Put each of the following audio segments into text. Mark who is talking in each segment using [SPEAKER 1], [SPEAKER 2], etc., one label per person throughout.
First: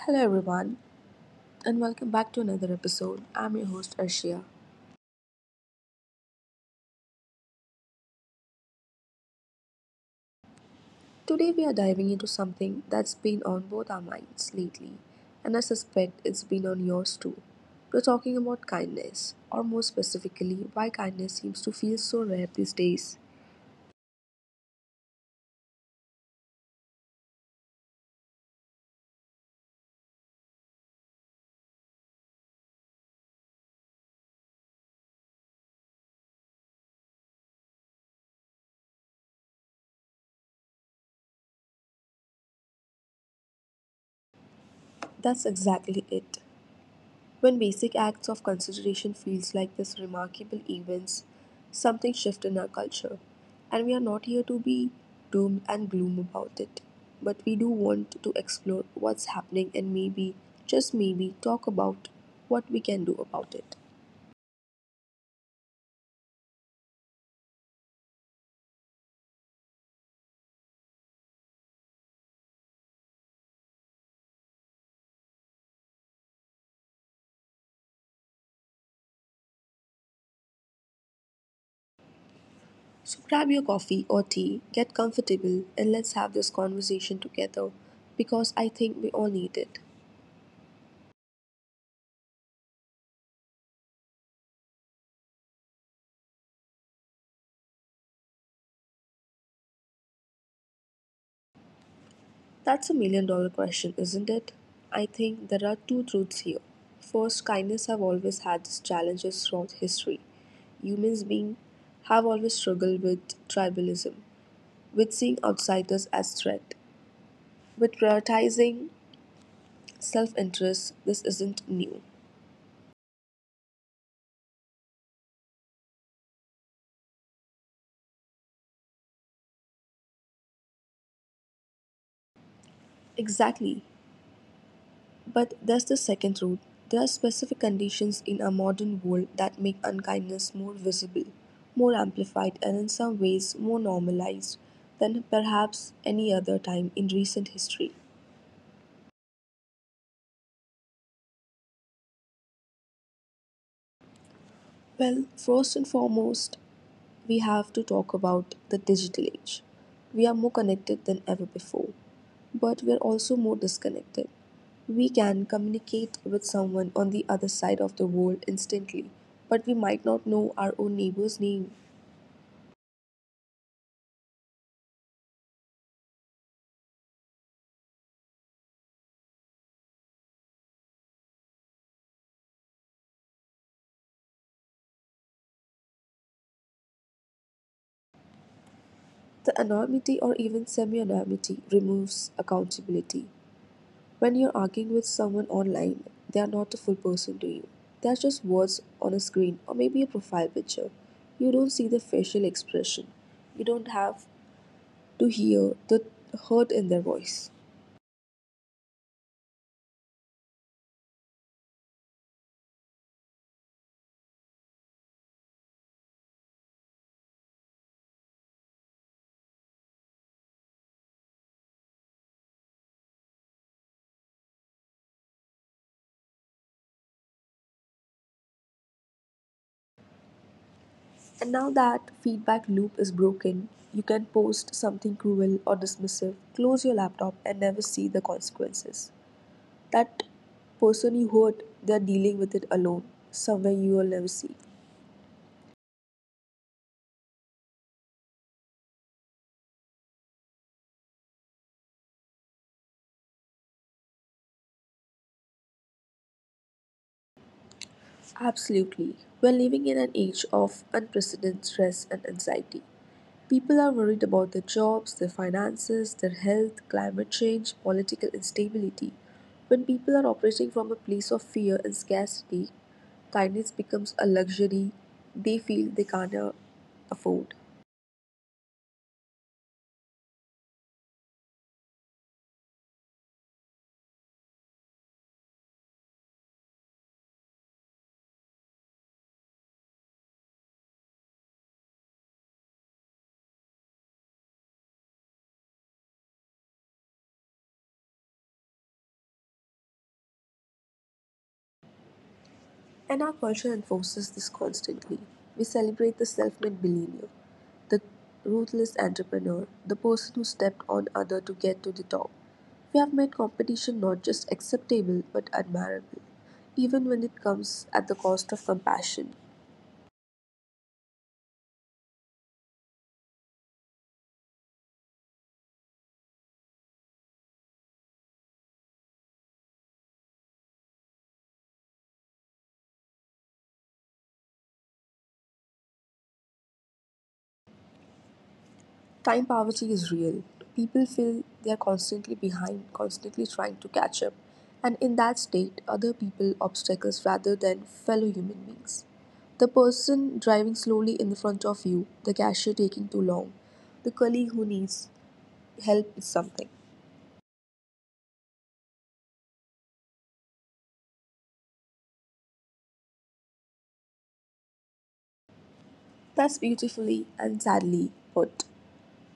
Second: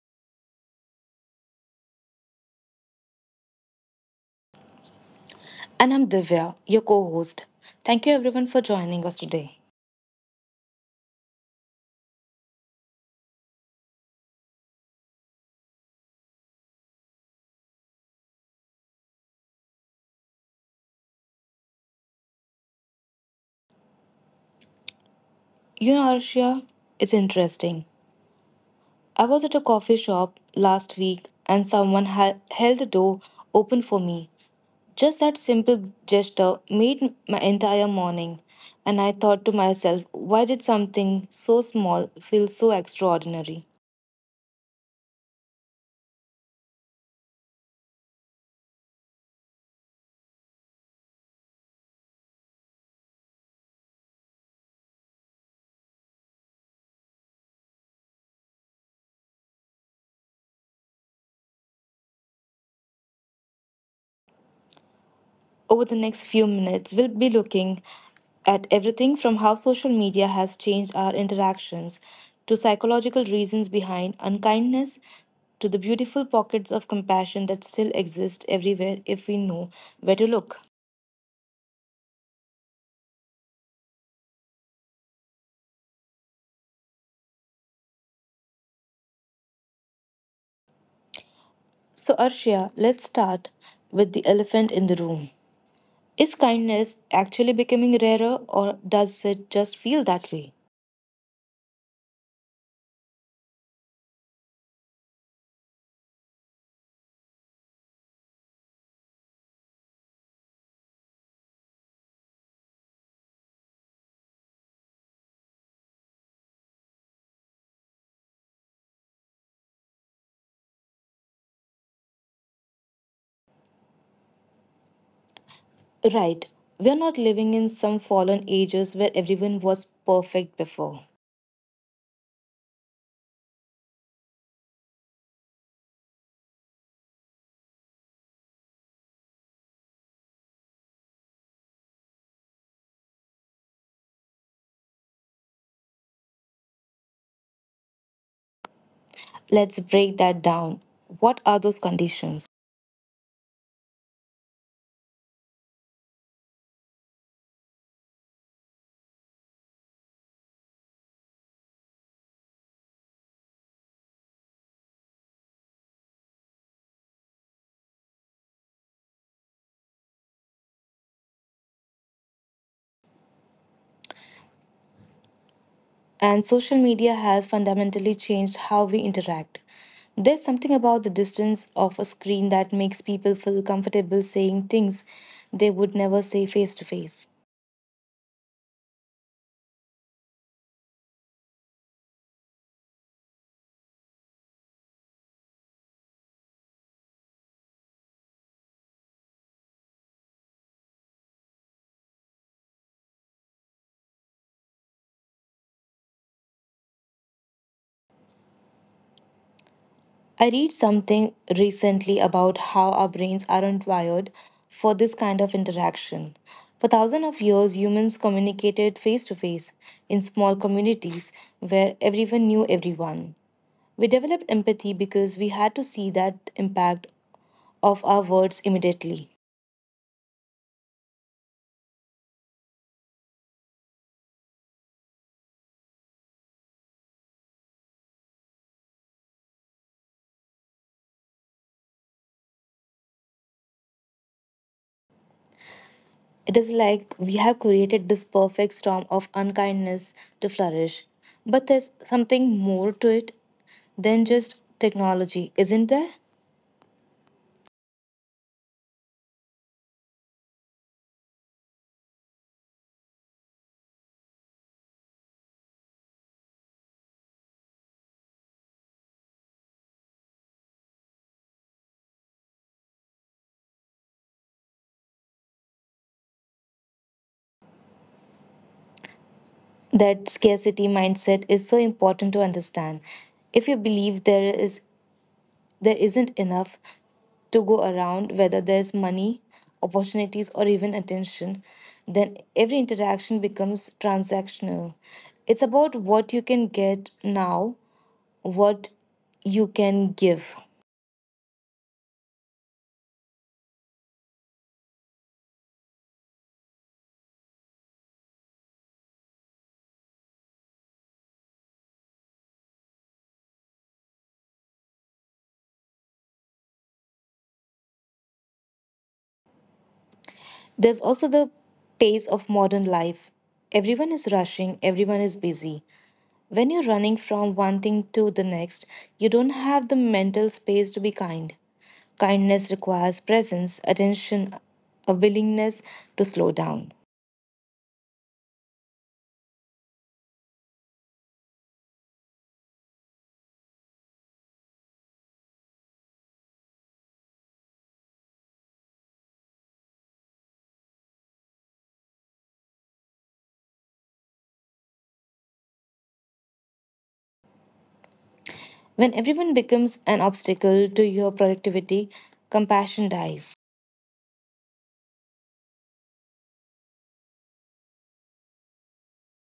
[SPEAKER 1] Hello, everyone, and welcome back to another episode. I'm your host, Arshia.
[SPEAKER 2] And I'm Divya, your co host. Thank you everyone for joining us today.
[SPEAKER 1] Today, we are diving into something that's been on both our minds lately, and I suspect it's been on yours too. We're talking about kindness, or more specifically, why kindness seems to feel so rare these days.
[SPEAKER 2] You know, Arshia, it's interesting. I was at a coffee shop last week and someone held the door open for me. Just that simple gesture made my entire morning. And I thought to myself, why did something so small feel so extraordinary?
[SPEAKER 1] That's exactly it. When basic acts of consideration feels like this remarkable events, something shifts in our culture. And we are not here to be doom and gloom about it. But we do want to explore what's happening and maybe, just maybe, talk about what we can do about it.
[SPEAKER 2] Over the next few minutes, we'll be looking at everything from how social media has changed our interactions to psychological reasons behind unkindness to the beautiful pockets of compassion that still exist everywhere if we know where to look.
[SPEAKER 1] So grab your coffee or tea, get comfortable, and let's have this conversation together because I think we all need it.
[SPEAKER 2] So, Arshia, let's start with the elephant in the room. Is kindness actually becoming rarer or does it just feel that way?
[SPEAKER 1] That's a million dollar question, isn't it? I think there are two truths here. First, kindness have always had its challenges throughout history. Humans being have always struggled with tribalism, with seeing outsiders as threat, with prioritizing self-interest. This isn't new.
[SPEAKER 2] Right, we are not living in some fallen ages where everyone was perfect before.
[SPEAKER 1] Exactly. But there's the second route. There are specific conditions in our modern world that make unkindness more visible, more amplified, and in some ways more normalized than perhaps any other time in recent history.
[SPEAKER 2] Let's break that down. What are those conditions?
[SPEAKER 1] Well, first and foremost, we have to talk about the digital age. We are more connected than ever before, but we're also more disconnected. We can communicate with someone on the other side of the world instantly, but we might not know our own neighbor's name.
[SPEAKER 2] And social media has fundamentally changed how we interact. There's something about the distance of a screen that makes people feel comfortable saying things they would never say face to face.
[SPEAKER 1] The anonymity or even semi-anonymity removes accountability. When you're arguing with someone online, they are not a full person to you. They are just words on a screen or maybe a profile picture. You don't see the facial expression. You don't have to hear the hurt in their voice.
[SPEAKER 2] I read something recently about how our brains aren't wired for this kind of interaction. For thousands of years, humans communicated face to face in small communities where everyone knew everyone. We developed empathy because we had to see that impact of our words immediately.
[SPEAKER 1] And now that feedback loop is broken. You can post something cruel or dismissive, close your laptop, and never see the consequences. That person you hurt, they're dealing with it alone, somewhere you will never see.
[SPEAKER 2] It is like we have created this perfect storm of unkindness to flourish. But there's something more to it than just technology, isn't there?
[SPEAKER 1] Absolutely. We're living in an age of unprecedented stress and anxiety. People are worried about their jobs, their finances, their health, climate change, political instability. When people are operating from a place of fear and scarcity, kindness becomes a luxury they feel they can't afford.
[SPEAKER 2] That scarcity mindset is so important to understand. If you believe there isn't enough to go around, whether there's money, opportunities, or even attention, then every interaction becomes transactional. It's about what you can get now, what you can give.
[SPEAKER 1] And our culture enforces this constantly. We celebrate the self made millionaire, the ruthless entrepreneur, the person who stepped on others to get to the top. We have made competition not just acceptable but admirable, even when it comes at the cost of compassion.
[SPEAKER 2] There's also the pace of modern life. Everyone is rushing, everyone is busy. When you're running from one thing to the next, you don't have the mental space to be kind. Kindness requires presence, attention, a willingness to slow down.
[SPEAKER 1] Time poverty is real. People feel they are constantly behind, constantly trying to catch up. And in that state, other people obstacles rather than fellow human beings. The person driving slowly in front of you, the cashier taking too long, the colleague who needs help with something.
[SPEAKER 2] When everyone becomes an obstacle to your productivity, compassion dies.
[SPEAKER 1] That's beautifully and sadly put.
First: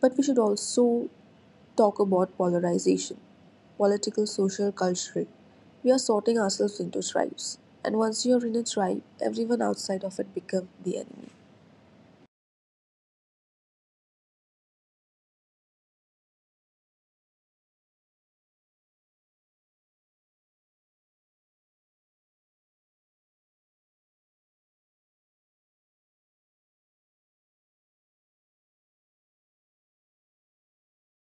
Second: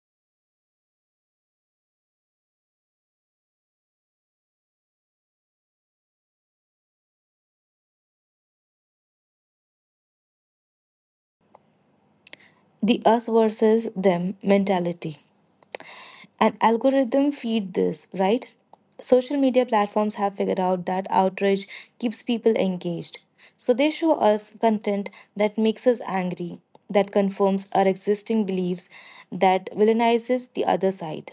[SPEAKER 1] But we should also talk about polarization political, social, cultural. We are sorting ourselves into tribes, and once you're in a tribe, everyone outside of it becomes the enemy.
[SPEAKER 2] The us versus them mentality. An algorithm feed this, right? Social media platforms have figured out that outrage keeps people engaged. So they show us content that makes us angry, that confirms our existing beliefs, that villainizes the other side.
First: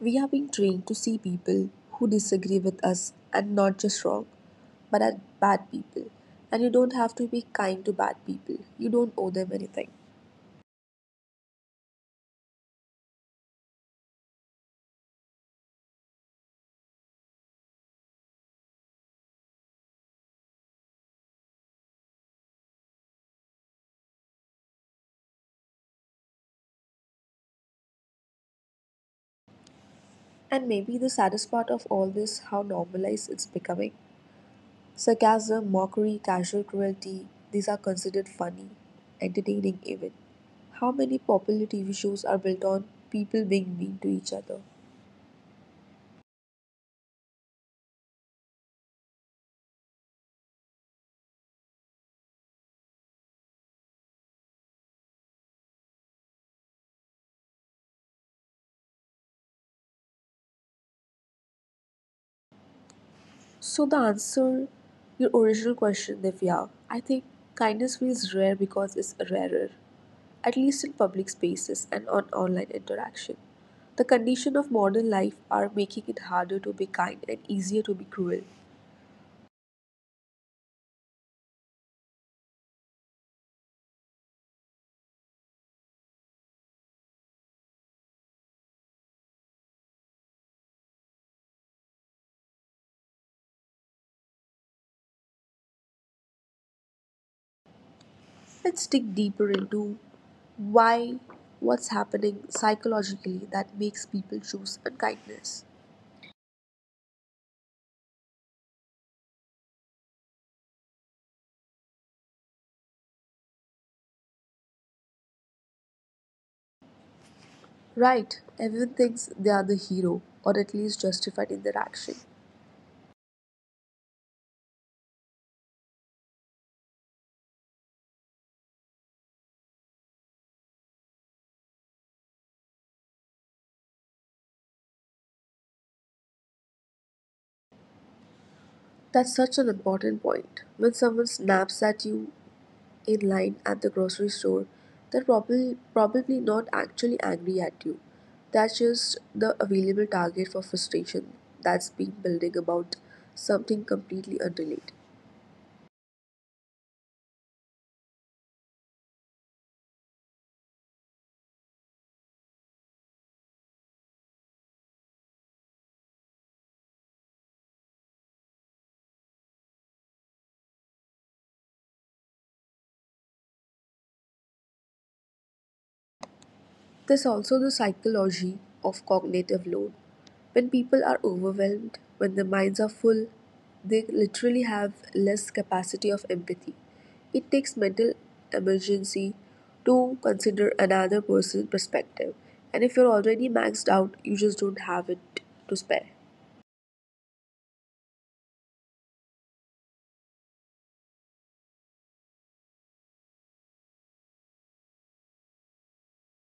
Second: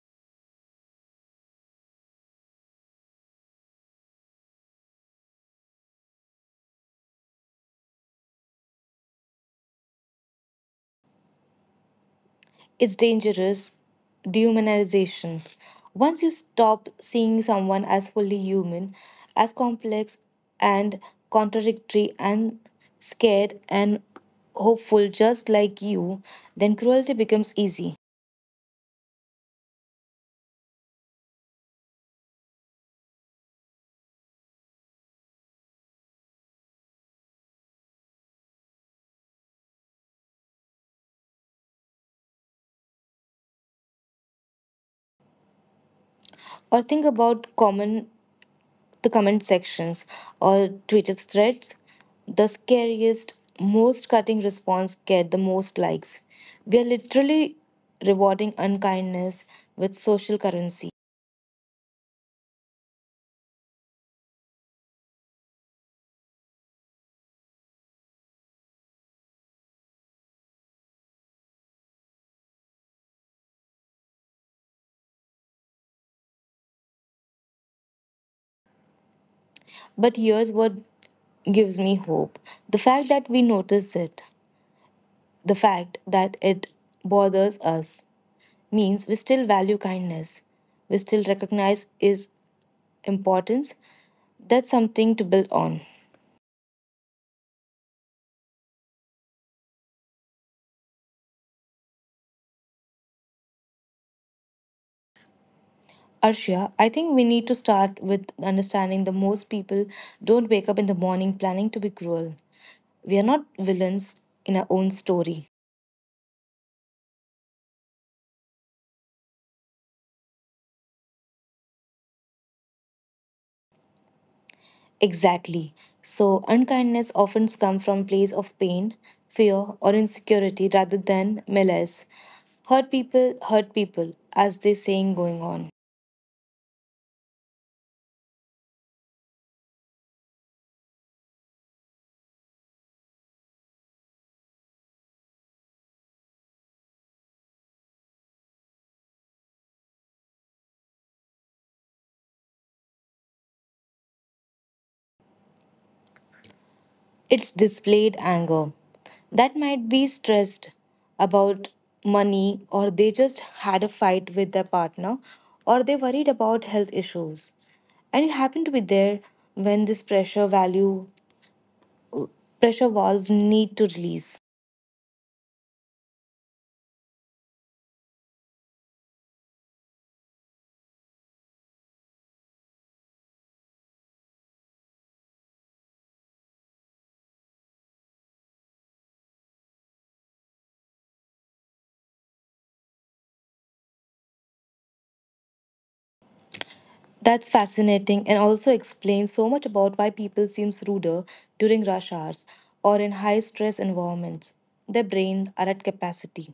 [SPEAKER 1] We are being trained to see people who disagree with us and not just wrong, but as bad people. And you don't have to be kind to bad people, you don't owe them anything.
[SPEAKER 2] Is dangerous dehumanization. Once you stop seeing someone as fully human, as complex and contradictory and scared and hopeful just like you, then cruelty becomes easy.
[SPEAKER 1] And maybe the saddest part of all this how normalized it's becoming. Sarcasm, mockery, casual cruelty, these are considered funny, entertaining even. How many popular TV shows are built on people being mean to each other?
[SPEAKER 2] Or think about common the comment sections or Twitter threads. The scariest, most cutting response get the most likes. We are literally rewarding unkindness with social currency.
[SPEAKER 1] So, the answer, your original question, Divya, I think kindness feels rare because it's rarer, at least in public spaces and on online interaction. The condition of modern life are making it harder to be kind and easier to be cruel.
[SPEAKER 2] But here's what gives me hope the fact that we notice it, the fact that it bothers us, means we still value kindness, we still recognize its importance. That's something to build on.
[SPEAKER 1] Let's dig deeper into why, what's happening psychologically that makes people choose unkindness?
[SPEAKER 2] Arshia, I think we need to start with understanding that most people don't wake up in the morning planning to be cruel. We are not villains in our own story.
[SPEAKER 1] Right, everyone thinks they are the hero, or at least justified in their action.
[SPEAKER 2] Exactly. So, unkindness often comes from place of pain, fear, or insecurity rather than malice. Hurt people, as this saying going on.
[SPEAKER 1] That's such an important point. When someone snaps at you in line at the grocery store, they're probably not actually angry at you. That's just the available target for frustration that's been building about something completely unrelated.
[SPEAKER 2] It's displayed anger. That might be stressed about money, or they just had a fight with their partner, or they worried about health issues. And you happen to be there when this pressure valve need to release.
[SPEAKER 1] There's also the psychology of cognitive load. When people are overwhelmed, when their minds are full, they literally have less capacity of empathy. It takes mental emergency to consider another person's perspective, and if you're already maxed out, you just don't have it to spare.
[SPEAKER 2] That's fascinating and also explains so much about why people seems ruder during rush hours or in high stress environments. Their brains are at capacity.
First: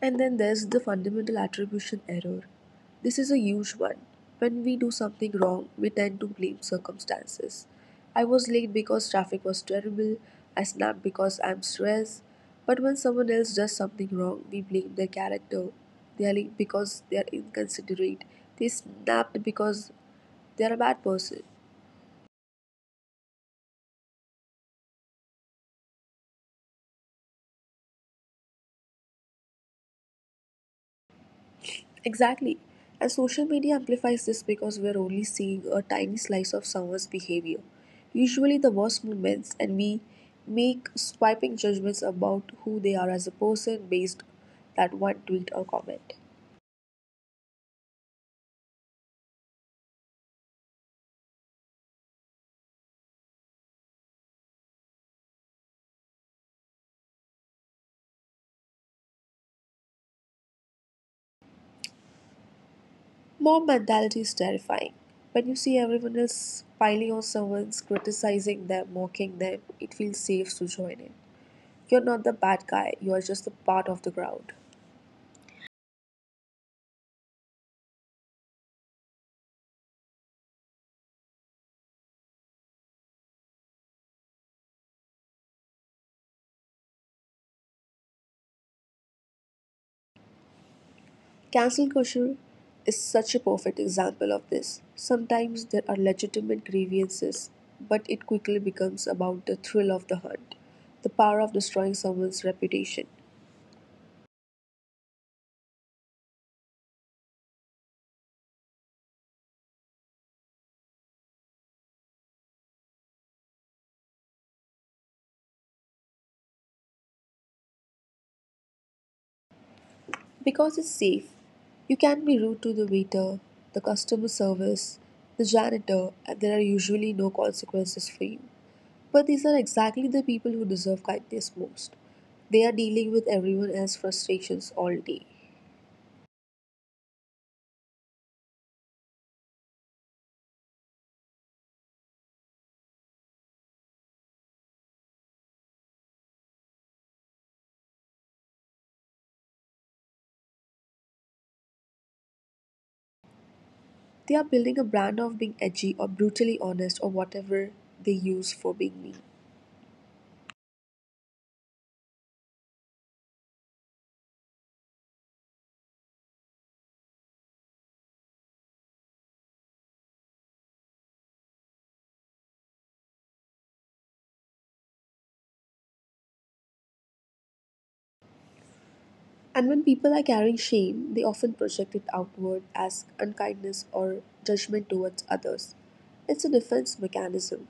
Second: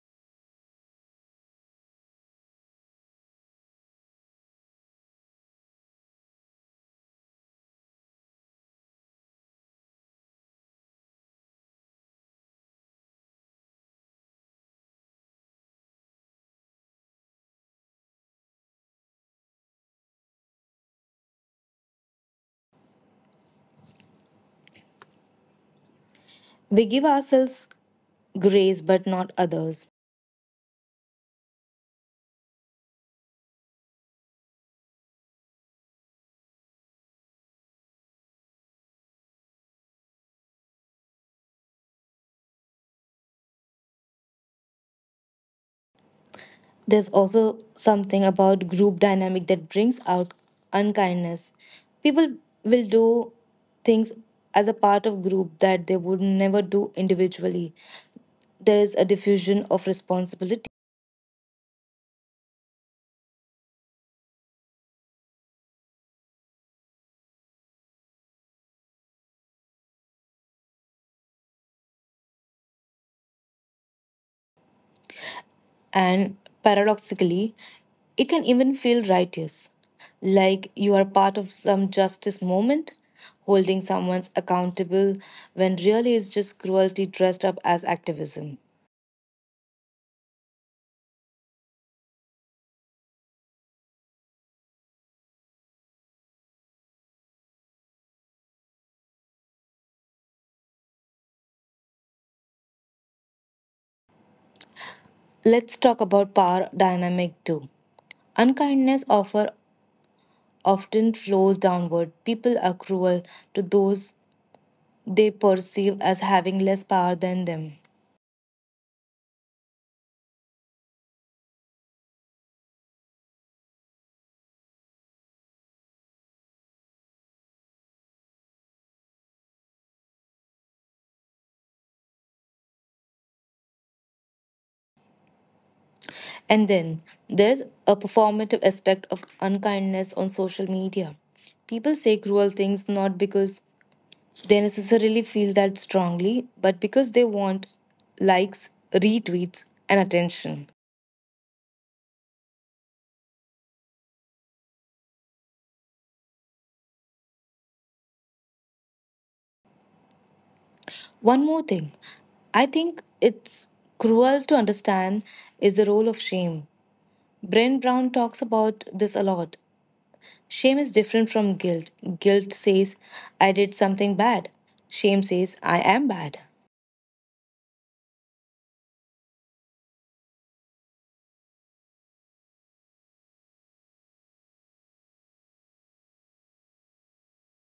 [SPEAKER 1] And then there's the fundamental attribution error. This is a huge one. When we do something wrong, we tend to blame circumstances. I was late because traffic was terrible, I snapped because I'm stressed. But when someone else does something wrong, we blame their character. They are late because they are inconsiderate. They snapped because they are a bad person.
[SPEAKER 2] We give ourselves grace but not others.
[SPEAKER 1] Exactly. And social media amplifies this because we're only seeing a tiny slice of someone's behavior, usually the worst moments, and we make swiping judgments about who they are as a person based that one tweet or comment.
[SPEAKER 2] There's also something about group dynamic that brings out unkindness. People will do things as a part of group that they would never do individually. There is a diffusion of responsibility.
[SPEAKER 1] Mob mentality is terrifying. When you see everyone else piling on someone's criticizing them, mocking them, it feels safe to join in. You're not the bad guy, you are just a part of the crowd.
[SPEAKER 2] And paradoxically, it can even feel righteous, like you are part of some justice movement, holding someone accountable when really it's just cruelty dressed up as activism.
[SPEAKER 1] Cancel culture is such a perfect example of this. Sometimes there are legitimate grievances, but it quickly becomes about the thrill of the hunt, the power of destroying someone's reputation.
[SPEAKER 2] Let's talk about power dynamic too. Unkindness offer often flows downward. People are cruel to those they perceive as having less power than them.
[SPEAKER 1] Because it's safe, you can be rude to the waiter, the customer service, the janitor, and there are usually no consequences for you. But these are exactly the people who deserve kindness most. They are dealing with everyone else's frustrations all day.
[SPEAKER 2] And then there's a performative aspect of unkindness on social media. People say cruel things not because they necessarily feel that strongly, but because they want likes, retweets, and attention.
[SPEAKER 1] They are building a brand of being edgy or brutally honest or whatever they use for being mean.
[SPEAKER 2] One more thing I think it's cruel to understand is the role of shame. Brent Brown talks about this a lot. Shame is different from guilt. Guilt says, I did something bad. Shame says, I am bad.
[SPEAKER 1] And when people are carrying shame, they often project it outward as unkindness or judgment towards others. It's a defense mechanism.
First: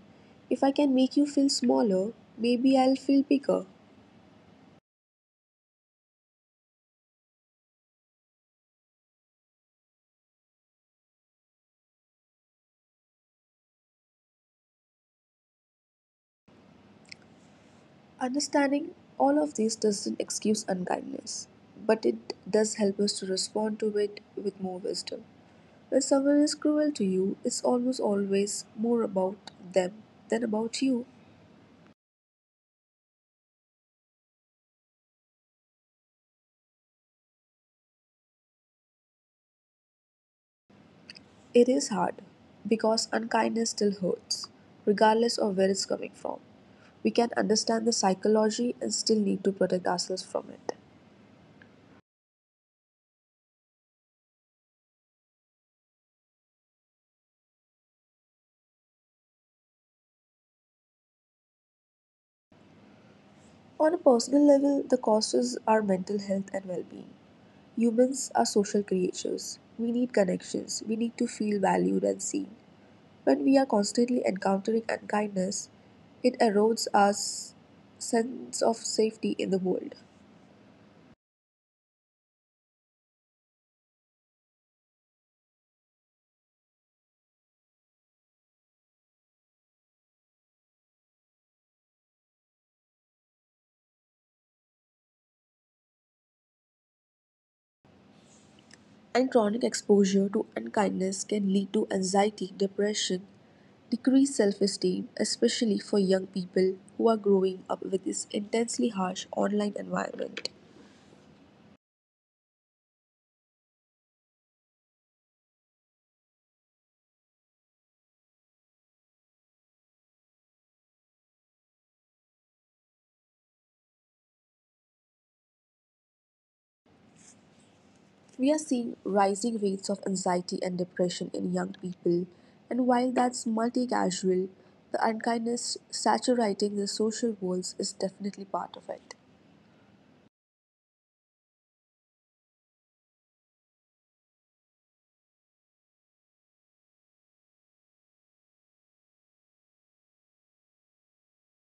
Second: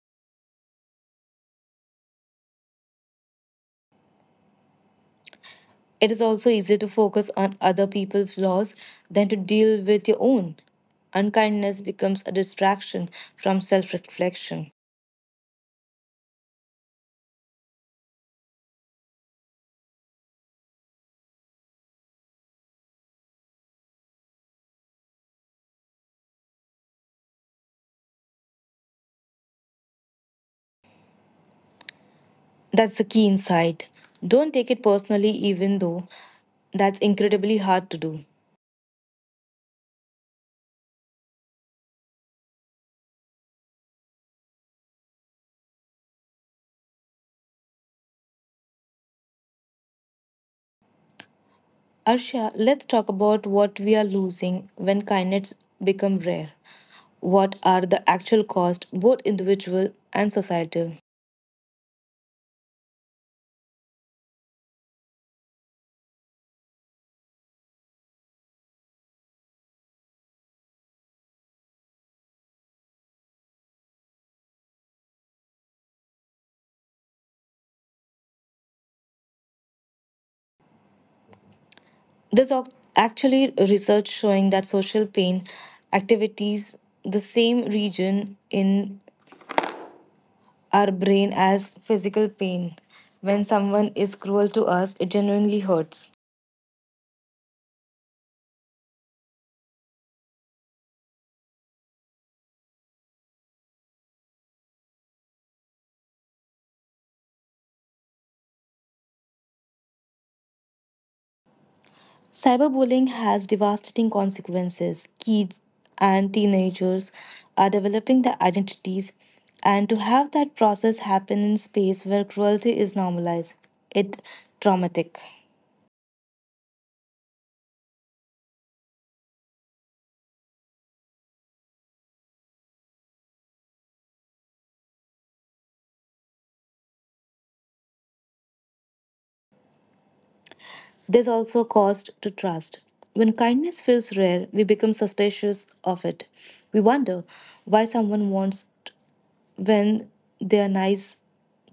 [SPEAKER 1] If I can make you feel smaller, maybe I'll feel bigger.
[SPEAKER 2] It is also easier to focus on other people's flaws than to deal with your own. Unkindness becomes a distraction from self reflection.
[SPEAKER 1] Understanding all of this doesn't excuse unkindness, but it does help us to respond to it with more wisdom. When someone is cruel to you, it's almost always more about them than about you.
[SPEAKER 2] That's the key insight. Don't take it personally, even though that's incredibly hard to do.
[SPEAKER 1] It is hard because unkindness still hurts, regardless of where it's coming from. We can understand the psychology and still need to protect ourselves from it.
[SPEAKER 2] Arshia, let's talk about what we are losing when kindness become rare. What are the actual costs, both individual and societal?
[SPEAKER 1] On a personal level, the causes are mental health and well being. Humans are social creatures. We need connections, we need to feel valued and seen. When we are constantly encountering unkindness, it erodes our sense of safety in the world.
[SPEAKER 2] There's actually research showing that social pain activities the same region in our brain as physical pain. When someone is cruel to us, it genuinely hurts.
[SPEAKER 1] And chronic exposure to unkindness can lead to anxiety, depression, decreased self esteem, especially for young people who are growing up with this intensely harsh online environment.
[SPEAKER 2] Cyberbullying has devastating consequences. Kids and teenagers are developing their identities, and to have that process happen in space where cruelty is normalized, it traumatic.
[SPEAKER 1] We are seeing rising rates of anxiety and depression in young people, and while that's multi causal the unkindness saturating the social worlds is definitely part of it.
[SPEAKER 2] There's also a cost to trust. When kindness feels rare, we become suspicious of it. We wonder why when they are nice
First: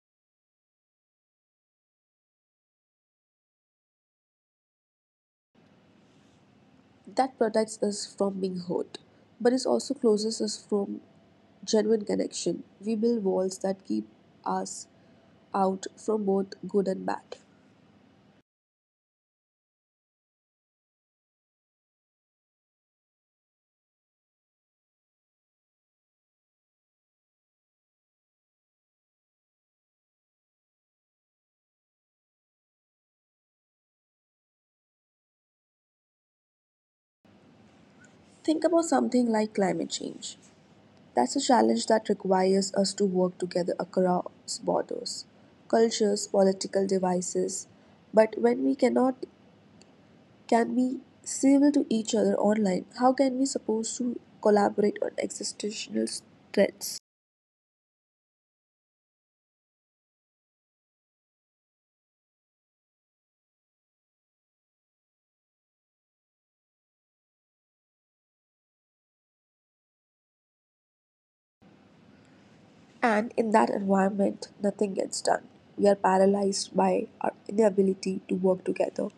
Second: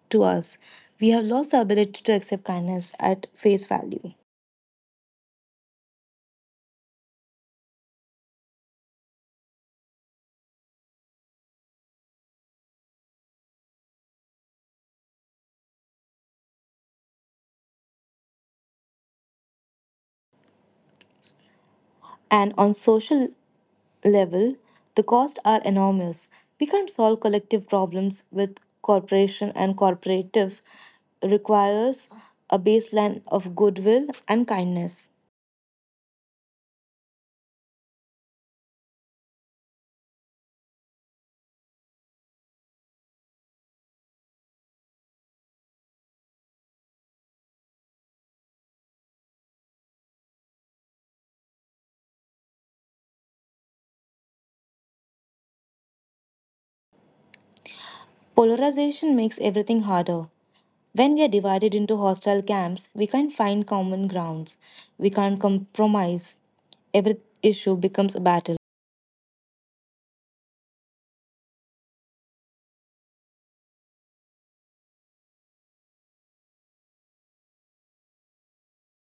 [SPEAKER 2] to us. We have lost the ability to accept kindness at face value.
[SPEAKER 1] That protects us from being hurt, but it also closes us from genuine connection. We build walls that keep us out from both good and bad.
[SPEAKER 2] And on social level, the costs are enormous. We can't solve collective problems with corporation and corporative requires a baseline of goodwill and kindness.
[SPEAKER 1] Think about something like climate change. That's a challenge that requires us to work together across borders, cultures, political devices. But when we cannot can be civil to each other online, how can we suppose to collaborate on existential threats?
[SPEAKER 2] Polarization makes everything harder. When we are divided into hostile camps, we can't find common grounds. We can't compromise. Every issue becomes a battle.
[SPEAKER 1] And in that environment, nothing gets done. We are paralyzed by our inability to work together.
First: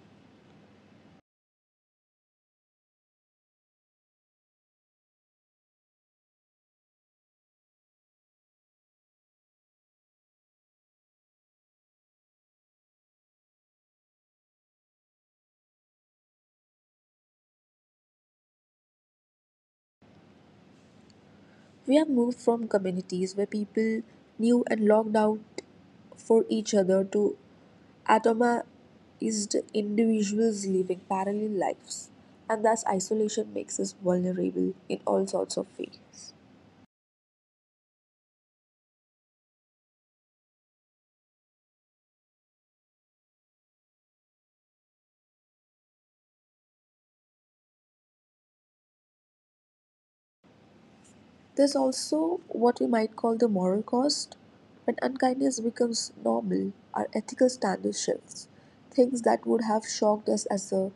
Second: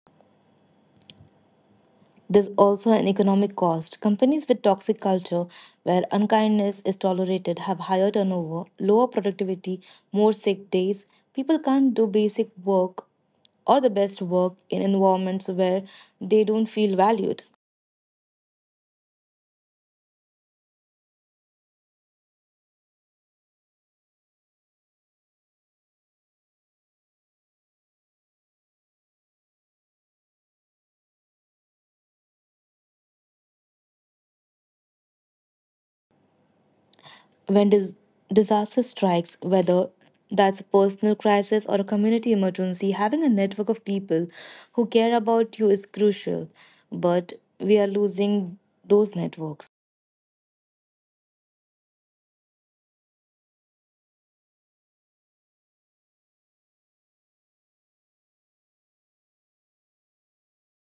[SPEAKER 2] There's also an economic cost. Companies with toxic culture, where unkindness is tolerated, have higher turnover, lower productivity, more sick days. People can't do basic work or the best work in environments where they don't feel valued.
[SPEAKER 1] We have moved from communities where people knew and logged out for each other to atomized individuals living parallel lives. And thus, isolation makes us vulnerable in all sorts of ways.
[SPEAKER 2] When disaster strikes, whether that's a personal crisis or a community emergency, having a network of people who care about you is crucial. But we are losing those networks.
[SPEAKER 1] There's also what we might call the moral cost. When unkindness becomes normal, our ethical standard shifts. Things that would have shocked us as a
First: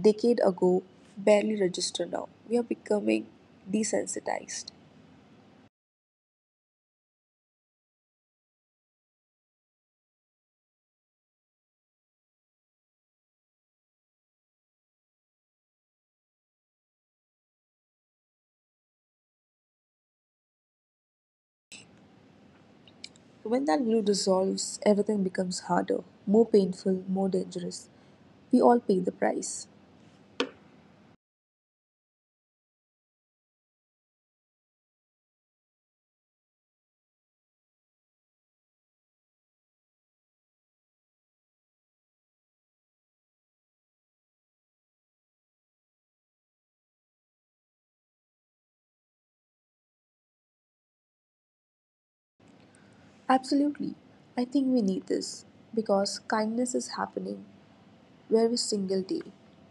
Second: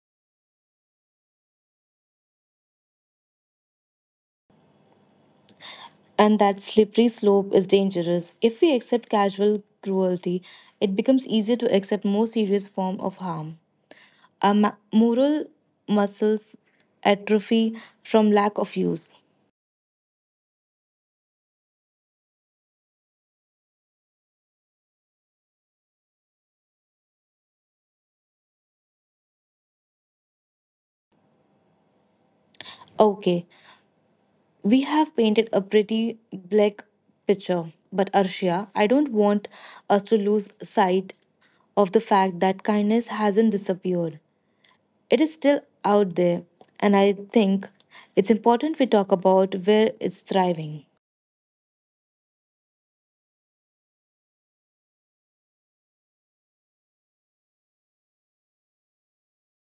[SPEAKER 1] decade ago barely register now. We are becoming desensitized.
[SPEAKER 2] And that slippery slope is dangerous. If we accept casual cruelty, it becomes easier to accept more serious form of harm. Our moral muscles atrophy from lack of use.
[SPEAKER 1] When that glue dissolves, everything becomes harder, more painful, more dangerous. We all pay the price.
[SPEAKER 2] Okay, we have painted a pretty black picture, but Arshia, I don't want us to lose sight of the fact that kindness hasn't disappeared. It is still out there, and I think it's important we talk about where it's thriving.
[SPEAKER 1] Absolutely. I think we need this because kindness is happening every single day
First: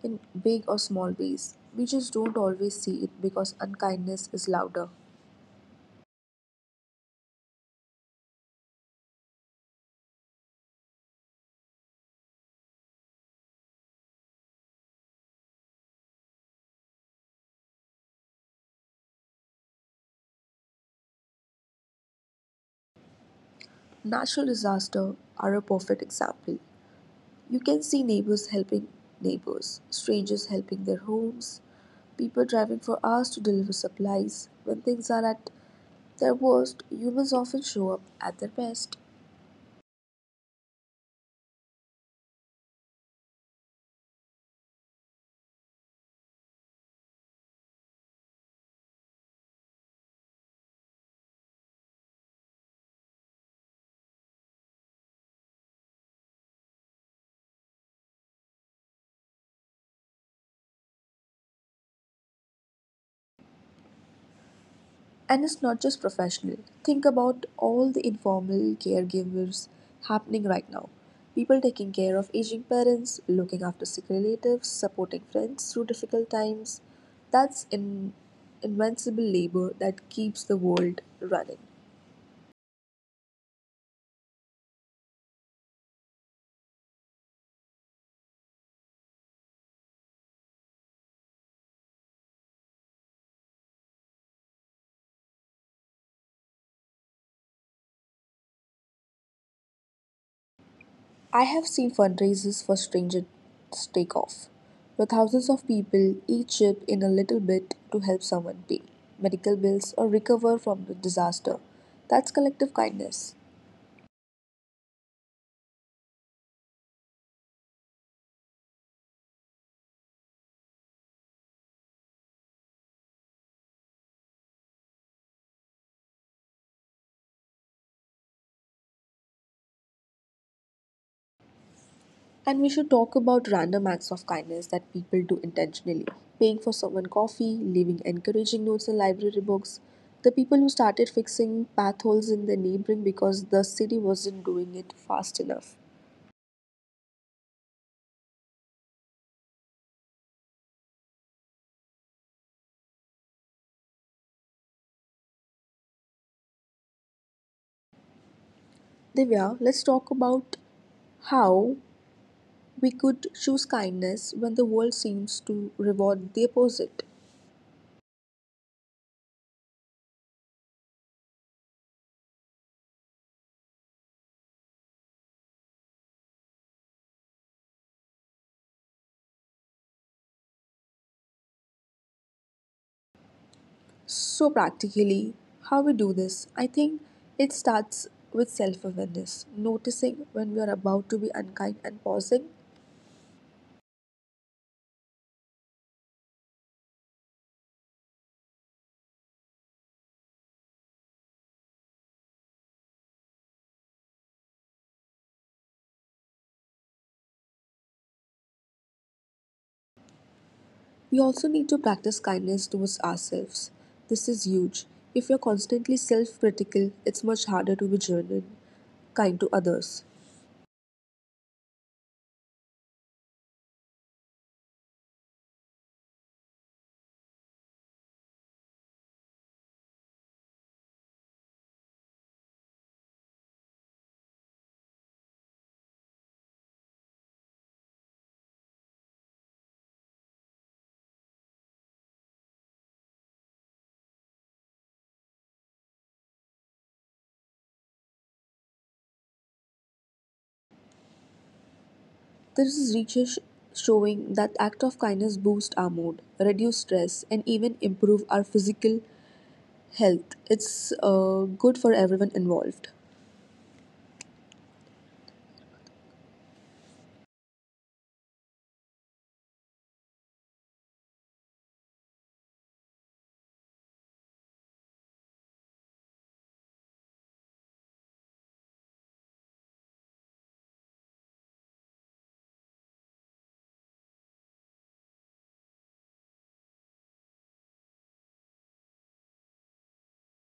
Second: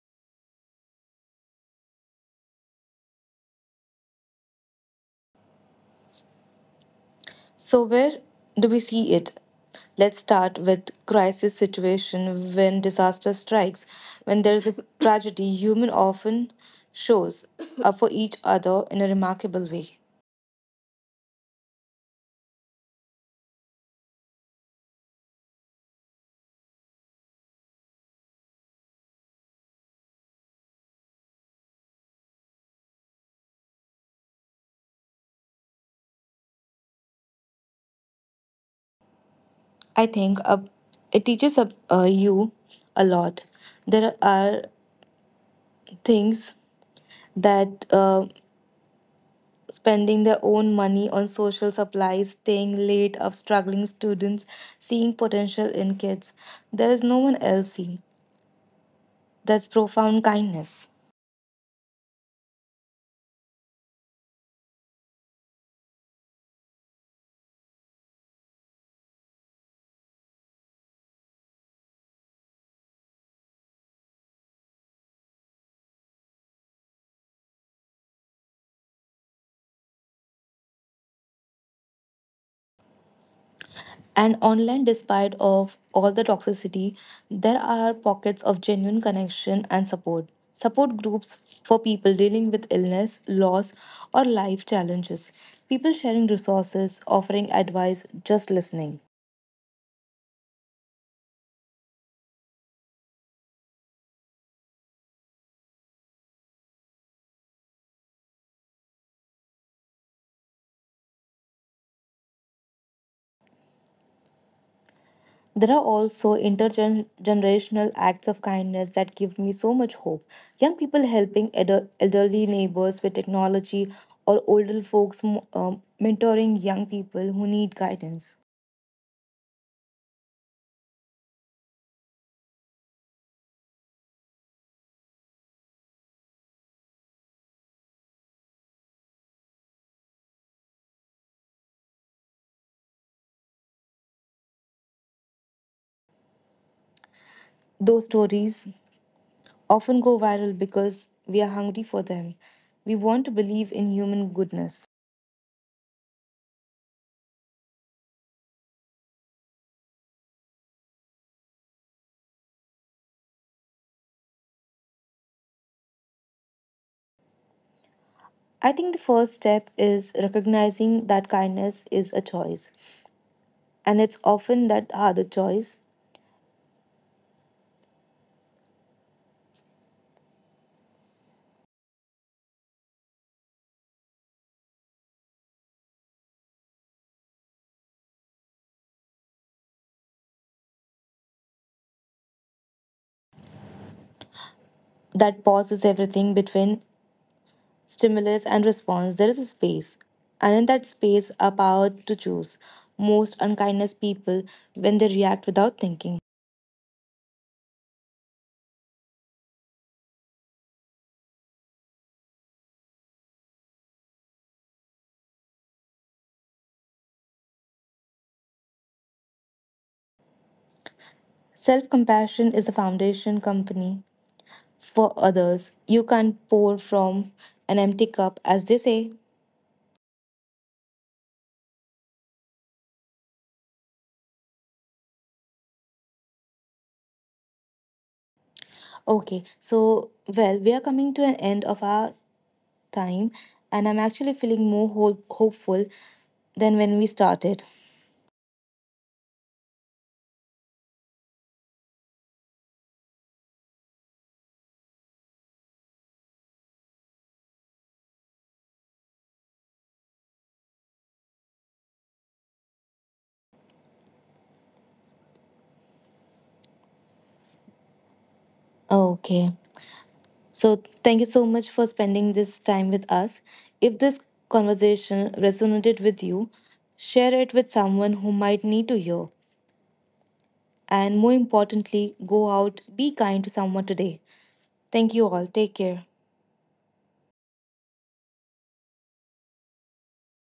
[SPEAKER 1] in big or small ways. We just don't always see it because unkindness is louder.
[SPEAKER 2] So, where do we see it? Let's start with crisis situation when disaster strikes. When there is a tragedy, human often shows up for each other in a remarkable way.
[SPEAKER 1] Natural disasters are a perfect example. You can see neighbors helping neighbors, strangers helping their homes, people driving for hours to deliver supplies. When things are at their worst, humans often show up at their best.
[SPEAKER 2] I think it teaches you a lot. There are things that spending their own money on social supplies, staying late, of struggling students, seeing potential in kids. There is no one else seeing. That's profound kindness.
[SPEAKER 1] And it's not just professional. Think about all the informal caregivers happening right now. People taking care of aging parents, looking after sick relatives, supporting friends through difficult times. That's in invincible labor that keeps the world running.
[SPEAKER 2] And online, despite of all the toxicity, there are pockets of genuine connection and support. Support groups for people dealing with illness, loss, or life challenges. People sharing resources, offering advice, just listening.
[SPEAKER 1] I have seen fundraisers for strangers take off, where thousands of people each chip in a little bit to help someone pay medical bills or recover from the disaster. That's collective kindness.
[SPEAKER 2] There are also intergenerational acts of kindness that give me so much hope. Young people helping elderly neighbors with technology, or older folks mentoring young people who need guidance.
[SPEAKER 1] And we should talk about random acts of kindness that people do intentionally. Paying for someone coffee, leaving encouraging notes in library books. The people who started fixing path holes in their neighboring because the city wasn't doing it fast enough.
[SPEAKER 2] Those stories often go viral because we are hungry for them. We want to believe in human goodness.
[SPEAKER 1] Divya, let's talk about how we could choose kindness when the world seems to reward the opposite.
[SPEAKER 2] I think the first step is recognizing that kindness is a choice, and it's often that harder choice
[SPEAKER 1] So, practically, how we do this, I think it starts with self awareness, noticing when we are about to be unkind and pausing.
[SPEAKER 2] that pauses everything between stimulus and response. There is a space, and in that space, our power to choose. Most unkindness people when they react without thinking.
[SPEAKER 1] We also need to practice kindness towards ourselves. This is huge. If you're constantly self critical, it's much harder to be genuine, kind to others.
[SPEAKER 2] Self compassion is the foundation company for others. You can't pour from an empty cup, as they say. Okay, so well, we are coming to an end of our time, and I'm actually feeling more hopeful than when we started.
[SPEAKER 1] There is research showing that act of kindness boost our mood, reduce stress, and even improve our physical health. It's good for everyone involved.
[SPEAKER 2] Okay, so thank you so much for spending this time with us. If this conversation resonated with you, share it with someone who might need to hear. And more importantly, go out, be kind to someone today. Thank you all. Take care.